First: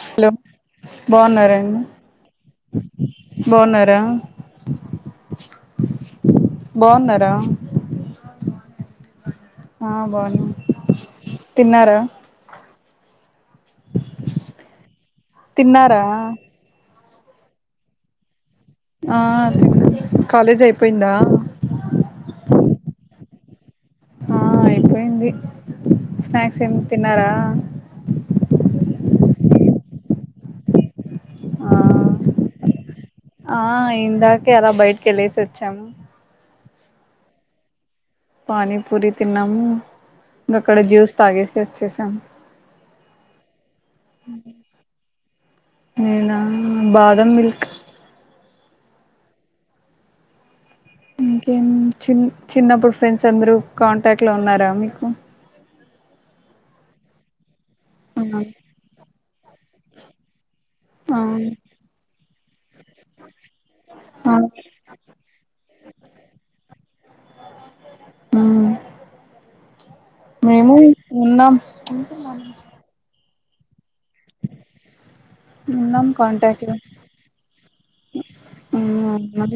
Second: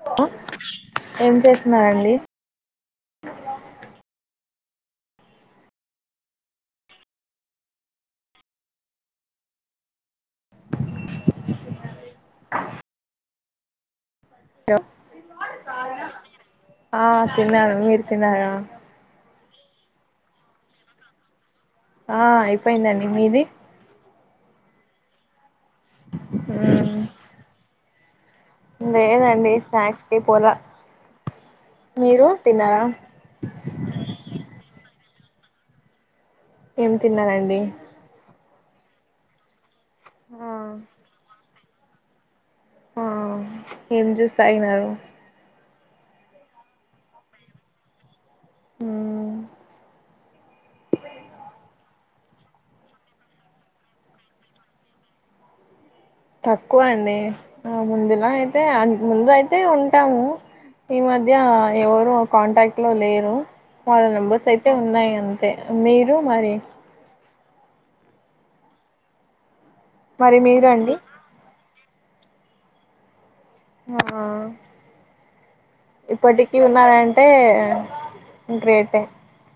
Hello ఏం బాన్నారా అండి చేస్తున్నారండి బాన్నారా బాగున్నారా ఆ బాగున్నాం తిన్నారా [inaudible] తిన్నారా ఆ తిన్నాను మీరు తిన్నారా ఆ కాలేజ్ అయిపోయిందా ఆ అయిపోయిందండి మీది ఆ అయిపోయింది స్నాక్స్ ఏమి తిన్నారా లేదండి స్నాక్స్ కి పొలా ఆ మీరు తిన్నారా ఆ ఇందాక్ అలా బయటికి ఎళ్ళేసి వచ్చాము ఏం తిన్నారండి పానీపూరి తిన్నాము ఆ ఇంగ అక్కడ జ్యూస్ తాగేసి వచ్చేసాం ఆ ఏం జ్యూస్ తాగినారు నేనా బాదం మిల్క్ ఉమ్ ఇంకేం చి చిన్నప్పుడు ఫ్రెండ్స్ అందరు కాంటాక్ట్ లో ఉన్నారా మీకు తక్కువ అండి ముందులా అయితే ముందు అయితే ఉంటాము ఈ ఆ మధ్య ఎవరు కాన్ కాంటాక్ట్ లో లేరు వాళ్ళ నెంబర్స్ ఆ అయితే ఉన్నాయి అంతే మీరు మరి ఊమ్ మరి మీరు మేము అండి ఉన్నాం ఉంటున్నాము ఆ ఉన్నాం ఇప్పటికీ ఉన్నారంటే గ్రేటే ఉమ్ అ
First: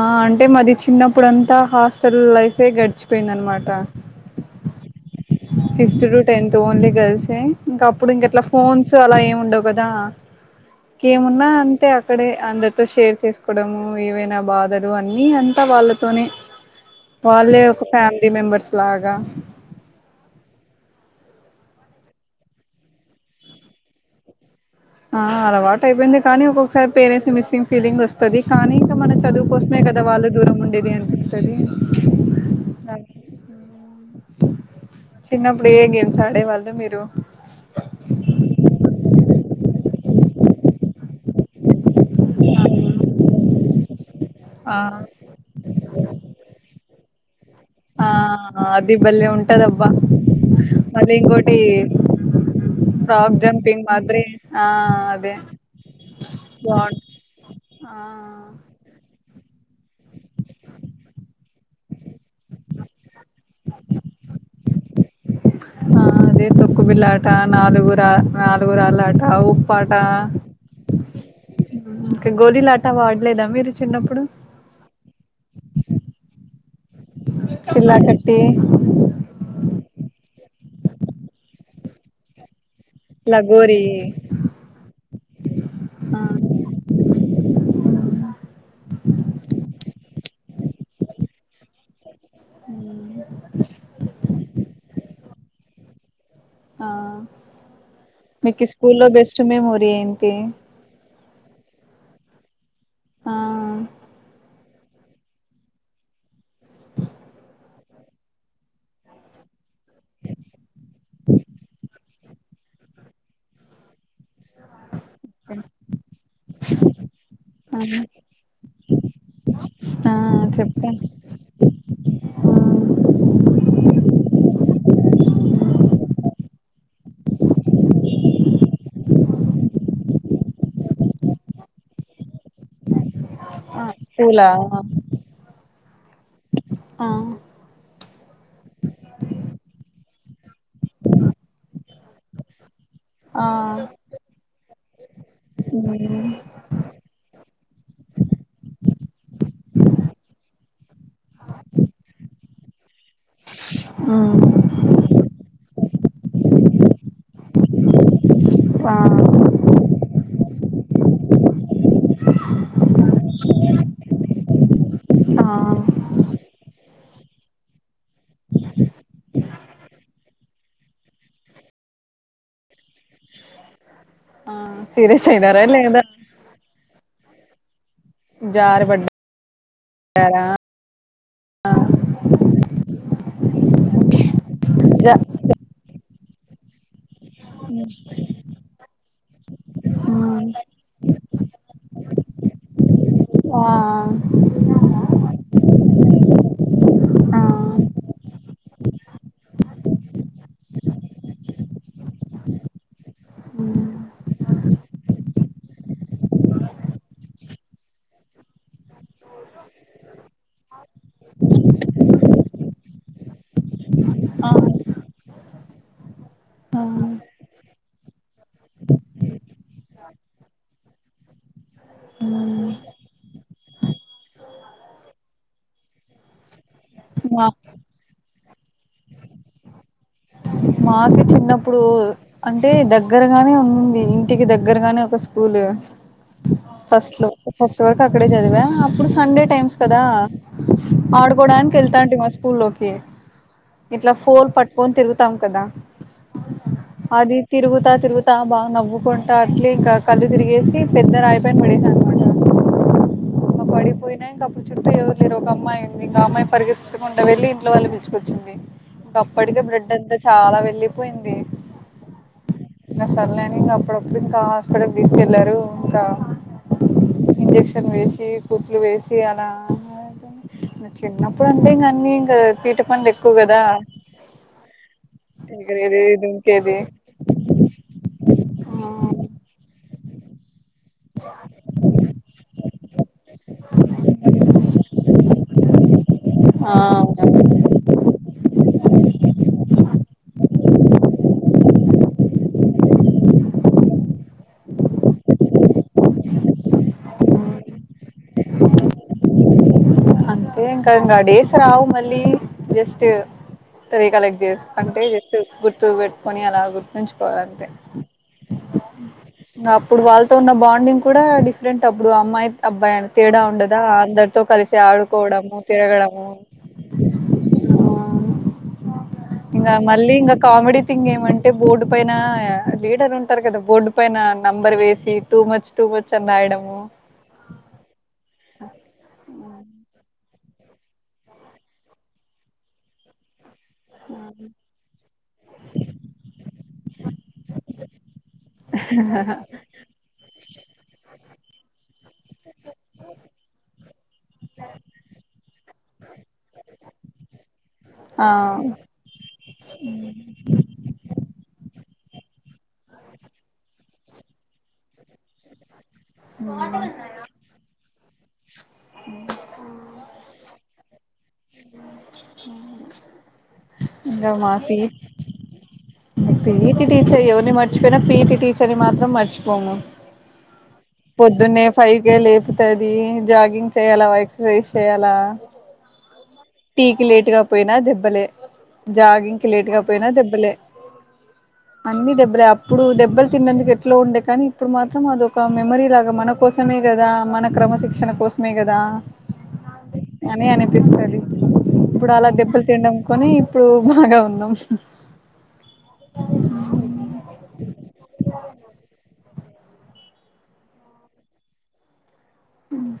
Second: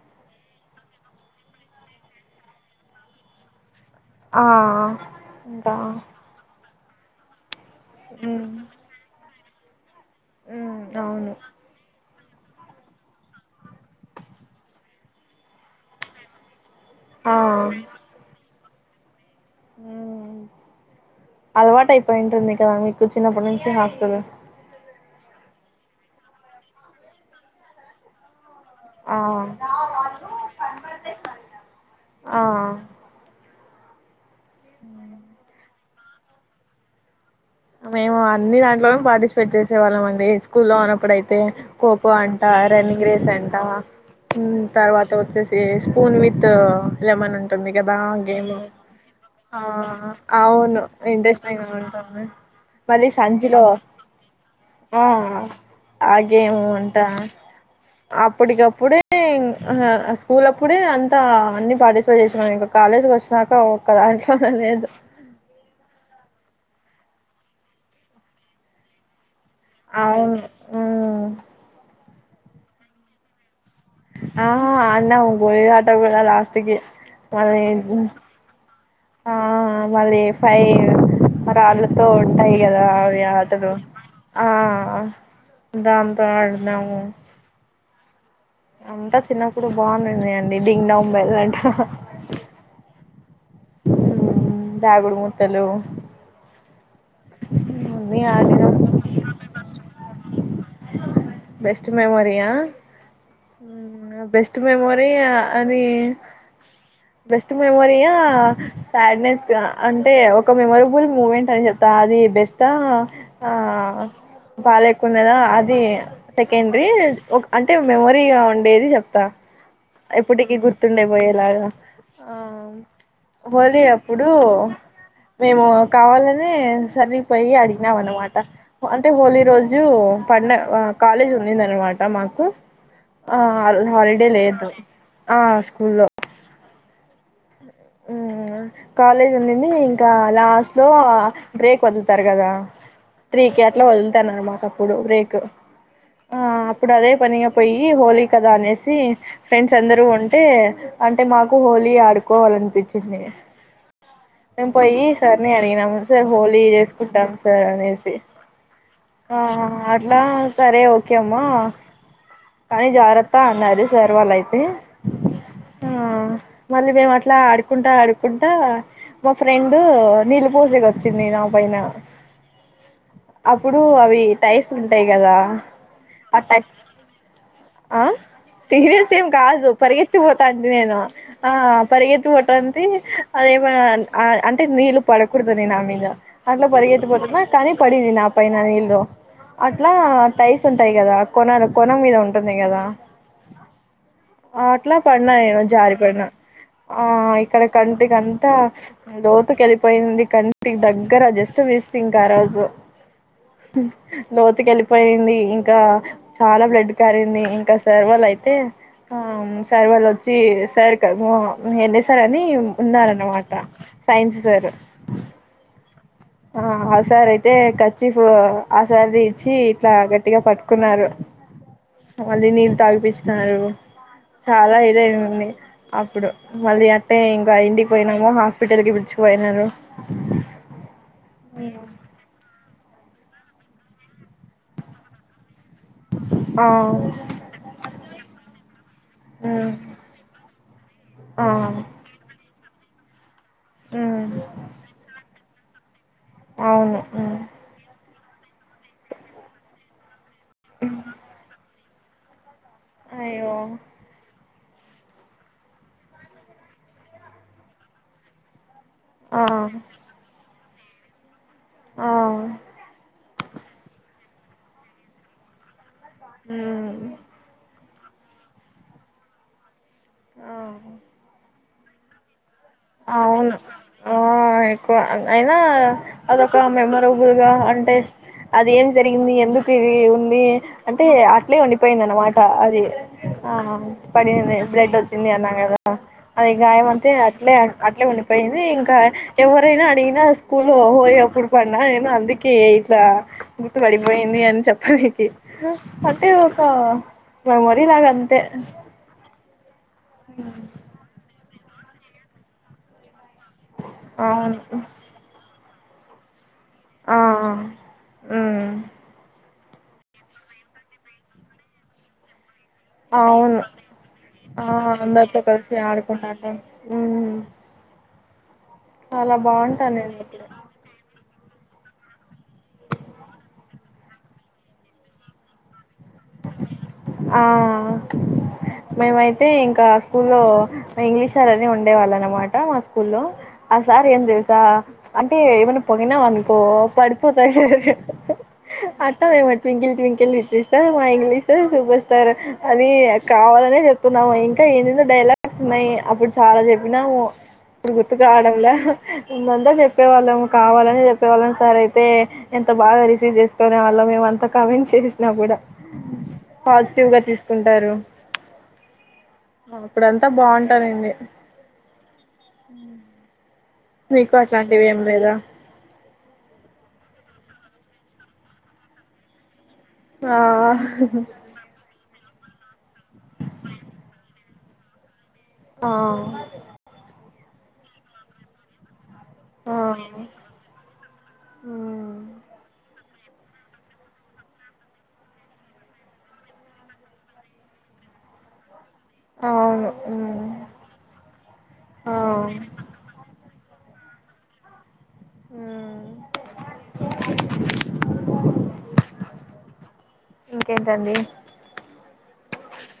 ఆ అంటే మాది చిన్నప్పుడు అంత హాస్టల్ లైఫే గడిచిపోయింద అన్ మాట ఆ ఇంకా ఫిఫ్త్ టు టెన్త్ ఓన్లీ గల్సే ఇంకా అప్పుడు ఉమ్ ఇంకెట్లా ఫోన్స్ అలా ఏం ఉండవు కదా ఉమ్ అవును ఏమున్నా అంతే ఇక్కడే అందరితో షేర్ చేసుకోవడము ఏవైనా బాధలు అన్ని అంతా వాళ్ళతోనే ఆ వాళ్ళే ఒక ఫ్యామిలీ మెంబర్స్ లాగా హ్మ్ అలవాటు అయిపోయింటుంది కదా మీకు చిన్నప్పటి నుంచి హాస్టలు ఆ అలవాటు అయిపోయింది కానీ ఒక్కొకసారి పేరెంట్స్ ని మిస్సింగ్ ఫీలింగ్ వస్తది కానీ ఇంక ఆ మన చదువుకోసమే కదా వాళ్ళు దూరం ఉండేది అనిపిస్తది ఆ చిన్నప్పుడు ఏ గేమ్స్ ఆడేవాళ్ళు మీరు మేము అన్ని దాంట్లోనే పార్టిసిపేట్ చేసే వాళ్ళం అండి స్కూల్లో ఉన్నప్పుడయితే ఖోఖో అంట రన్నింగ్ రేస్ అంట హ్మ్ ఆ తర్వాత వచ్చేసి స్పూన్ విత్ లెమనం ఉంది గదా ఆ గేము అది బలే ఆ ఉంటదబ్బా అవును మళ్ళీ ఇంట్రెస్ట్ ఇంకోటి అయినా ఉంటది మళ్ళీ రాక్ సంచిలో జంపింగ్ మాదిరి ఆ అదే బాగుం అగేమంటా ఆ అప్పటికప్పుడే ఆ స్కూల్ అప్పుడే అంతా అన్ని పార్టిసిపేట్ చేసినా ఇంక కాలేజ్కి వచ్చినాక ఒక దాంట్లో లేదు ఆ అదే తొక్కు బిల్ళట నాలుగురా నాలుగురాళ్ళ ఆట ఆ ఉప్పట అవును ఉమ్. గోలీలాటా వాడ్లేదా మీరు చిన్నప్పుడు ఆహా అన్నా ఉ బొయ్యటా కూడా లాస్ట్ కి మళ్ళీ చిల్లాకట్టి ఆ మరి ఫై మ రాళ్ళతో ఉంటయి కదా అదిఆదత్ర తో లగోరి ఆ దాంతో ఆడుదాము డి డింగ్ న ఉమ్మ వెళంట ఆ దాగుడు ముతలు ఆ మీకు ఈ స్కూల్లో బెస్ట్ మెమోరీ ఏం తే బస్ట్ మెమోరియా ఆ మ్ బెస్ట్ స్ట్ మెమోరి అ ది బెస్ట్ స్ట్ మెమోరియా సాడ్నెస్గ అంటే ఒక మెమొరబుల్ మూమెంట్ అని చెప్త అది బెస్ట్ ఆ బాలేకున్నదా అది ఓకేండీ ఒక అంటే ఆ మెమోరీగ ఉండేది చెప్త ఆ ఎప్పుటికీ చెప్పు గుర్తుండేపోయేలాగ ఆ హోలీ అప్పుడూ మేము కావాలనే సరిగిపోయి అడిగినాం అనమాట అంటే హోలీ రోజు పండ కాలేజ్ ఉండిందనమాట మాకు ఆ హాల్డే లేదు ఆ స్కూల్లో ప ఉమ్ కాలేజ్ ఉండి ఇంకా లాస్ట్ లో బ్రేక్ వదుతుంది స్తర్ కదా త్రీ ఆ కెట్లా వదులుతార్ అని మాట అప్పుడు బ్రేక్ అప్పుడు అదే పని పోయి హోలీ కదా అనేసి ఫ్రెండ్స్ అందరూ ఉంటే అంటే మాకు హోలీ ఆడుకోవాలంట పిచ్చిదే మ్ సర్ని అడిగినాము సార్ హోలీ చేసుకుంటాం సార్ అనేసి అ ఆర్ట్ లా సరే ఓకే అమ్మా కానీ జాగ్రత్త అన్నారు సర్ వాళ్ళయితే ఆ మళ్ళీ మేము అట్లా ఆడుకుంటా ఆడుకుంటా మా ఫ్రెండ్ నిలుపోసెకి వచ్చింది నా పైన అప్పుడు అవి డైస్ ఉంటాయి సీరియస్ కదా అయినారా లేదా ఆ టైస్ ఆ జారి సీరియస్ ఏం కాదు పరిగెత్తిపోతా పడ్డారా అండి నేను ఆ పరిగెత్తిపోటానికి అదే మన్ ఆ అంటే నీళ్ళు జ పడకూడదు అని నా మీద అ ట్లో పరిగెత్ పోతుంది కానీ పడినై నా పైన నీళ్ళు అట్లా టైస్ ఉంటాయి కదా కొనాల మీద ఉంటుంది కదా ఆ అట్ల పడినా నేను జారి పడిన ఆ ఇక్కడ ఆ కంటి కంతా లోతుక వెళ్ళిపోయింది కంటి ఇటికి దగ్గర జస్ట్ వీస్ ఇంకా ఆ రోజు లోతుకెలిపి పోయింది ఇంకా చాలా బ్లడ్ కారంది ఇంకా సార్ వాళ్ళు అయితే ఆ సార్ వాళ్ళు వచ్చి సార్ ఎళసార్ అని ఉన్నారనమాట సైన్స్ ఆ సార్ ఆ ఆ సార్ అయితే కర్చీఫ్ ఆ సార్ ది ఇచ్చి ఇట్లా గట్టిగా పట్టుకున్నారు మళ్ళీ నీళ్ళు తగిపించినారు చాలా ఇదిఅయింది అప్పుడు మళ్ళీ మా ఇంకా ఇంటికి పోయినాక హాస్పిటల్ కి పీల్చుకుపోయినారు మాకు చిన్నప్పుడు అంటే అంటే దగ్గరగానే ఉన్నింది ఇంటికి దగ్గరగానే ఒక స్కూల్ ఆ ఉమ్ ఫస్ట్ లో ఫస్ట్ వరకు అక్కడే చదివా ఇప్పుడు సండే టైమ్స్ కదా ఆ ఆడుకోడానికి వెళ్తంటుమి ఆ స్కూల్లోకి కి ఇట్లా ఉమ్ పోల్ పట్టుకొని తిగుతా కదా అవును అది ఉమ్ తిరుగుతా తిరుగుత బాగా నవ్వుకుంటా అట్లి క కళ్ళు తిరిగేసి పెద్ద రాయపైన పడిన అయ్యో ఇక పడి పోయినా చుట్టూ ఎవ్వరులేరు ఒక అమ్మాయి ఉంది ఇక అమ్మాయి పరుగెత్తూకుంటు వెళ్లి ఇట్లో వాళ్లన పిలుచుకొచ్చింది ఇంకా ఆ అప్పటికే బ్లడ్ అంత చాలా వెళ్ళిపోయింది ఆ అ సర్లే ఇంగ అప్పుడప్పుడు ఇంకా హాస్పిటల్కి తీసుకెళ్లారు ఇంకా ఉమ్ ను వేసి కుట్లు వేసి అలా ఆ చిన్నప్పుడు అంటే ఇంకా అన్నీ ఇంకా ద తీట పనులు ఎక్కువ అవును కదా ఆ ఎక్కువ అయినా ఎగిరేది అదొక దుంకేది మెమొరబుల్గా అంటే అది ఏం జరిగింది ఎందుకు ఇది ఉంది అంటే అట్లే ఉండిపోయింది అన్నమాట అది ఆ పడింది బ్లెడ్ వచ్చింది అన్నగధ అది ఆ ఆ గాయం అంతే అట్లే అవును. ఇట్లే ఉండిపోయింది ఇంకా ఎవరైనా అడిగినా స్కూల్ పోయఅప్పుడు పడినా నేను అందుకే ఇట్లా గుర్తు పడిపోయింది అని చెప్పడానికి అంటే ఒక మెమొరీ లాగ అంతే అంతే ఇంకా ఇంగాడేస్ రావు మళ్ళీ జస్ట్ తది. కలెక్ట్ అవును చేస్ అంటే జస్ట్ గు తూ పెట్కొని అలా ఆ గుర్తుంచుకోవాలంతే హ్మ్. ఇంగ అప్పుడు వాళ్ళతో ఉన్న బాండింగ్ కూడా డిఫరెంట్ అప్పుడు అమ్మాయి అబ్బాయని తేడా అవును ఉండదా అందర్తో కలిసి ఆ అందరితో ఆడుకోవడము కల్సి తిరగడము ఆడుకుండడం మ్ ఇంగా మళ్ళీ ఇంకా కామెడీ థింగ్ ఏమం అంటే బోర్డు పైన లీడర్ ఉంటారు కదా బోర్డు పైన నెంబర్ వేసి టూ మచ్ టూ మచ్ అని రాయడము ఆ మామై తే ఇంకా స్కూల్లో ఇంగ్లీష్ సార్ అని ఉండే వాళ్ళు అన్నమాట మా స్కూల్లో ఆ సార్ ఏం తెల్సా అంటే ఏమైనవనుకో పడిపోతయి సార్ అట్ట మేం ట్వింకిల్ ట్వింకిల్ లిటిల్ ఇట్ మా ఇంగ్లిష్ సార్ సూపర్ స్టార్ అనీ కావాలనే చెప్తున్నాము. ఇంకా ఎందెందో డైలాగ్స్ ఉన్నాయి. అప్పుడు చాలా చెప్పినాము ఇప్పుడు ఆ గుర్తుకురావడంలే. ఉందంతా చెప్పే వాళ్ళము కావాలని చెప్పేవాళ్ళం సార్ తే ఎంత బాగా రిసీవ్ చేస్కోనే వాళ్ళం మేమంతా కమెంట్ చేసినా గుడ పాజిటివ్గా తీస్కుంటారు అప్పుడు అంతా బాగుంటదండి. మీకు అట్లాంటివి ఏం లేదా పిటీ టీచర్ ఎవర్ని మర్చిపోయిన పిటీ టీచర్ని మాత్రం మర్చిపోము. ఆ ఇగ లేపుతద్ ది జాగింగ్ చేయాల [unintelligible] రేస్ చేయాలా ఆ టీ కి లేట్గా పోయినా దెబ్బలే జాగింగ్కి ఆ లేట్గా పోయినా దెబ్బలే అన్ని మ్మ్ దెబ్బలే అప్పుడు దెబ్బల్ తిన్నందుకు ఎట్లో ఉండే కానీ ఇప్పుడు మాత్రం అదొక మెమొరిలాగ మన కోసమే కదా మన క్రమశిక్షణ కోసమే కదా అవును అని మ్మ్ అనిపిస్తది. ఇప్పుడు ఆ అలా దెబ్బలు తినడం కొని ఇప్పుడు బాగా ఉన్నాం. [inaudible] మ్మ్ ఇంకేంటండి. మ్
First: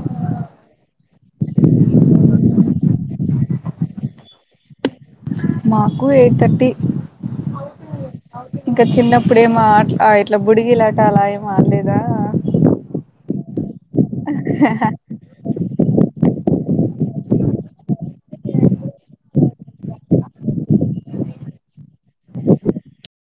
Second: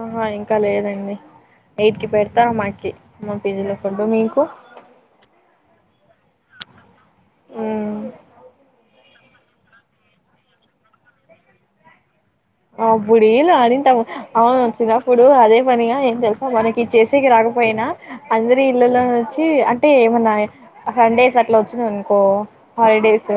ఆహా ఇంకా లేదండి ఎయిట్కి పెడతారు మాకి మా పిజి లో ఫూడ్ మీకు మాకు ఎయిట్ థర్టీ మ్మ్ ఇంకా చిన్నప్పుడు ఏమో అట్లా ఇట్లా బుడిగి లాట అలా ఏం అడలేదా ఆ బుడిీలు అడింటాము అవును చిన్నప్పుడు అదే పనిగా ఏం తెలుసు స మనకి చేసేకి రాకపోయినా అందరి ఇళ్లలో వచ్చి అంటే ఏమన్నా సండేస్ అట్లా వచ్చింద అనుకో హాలిడేస్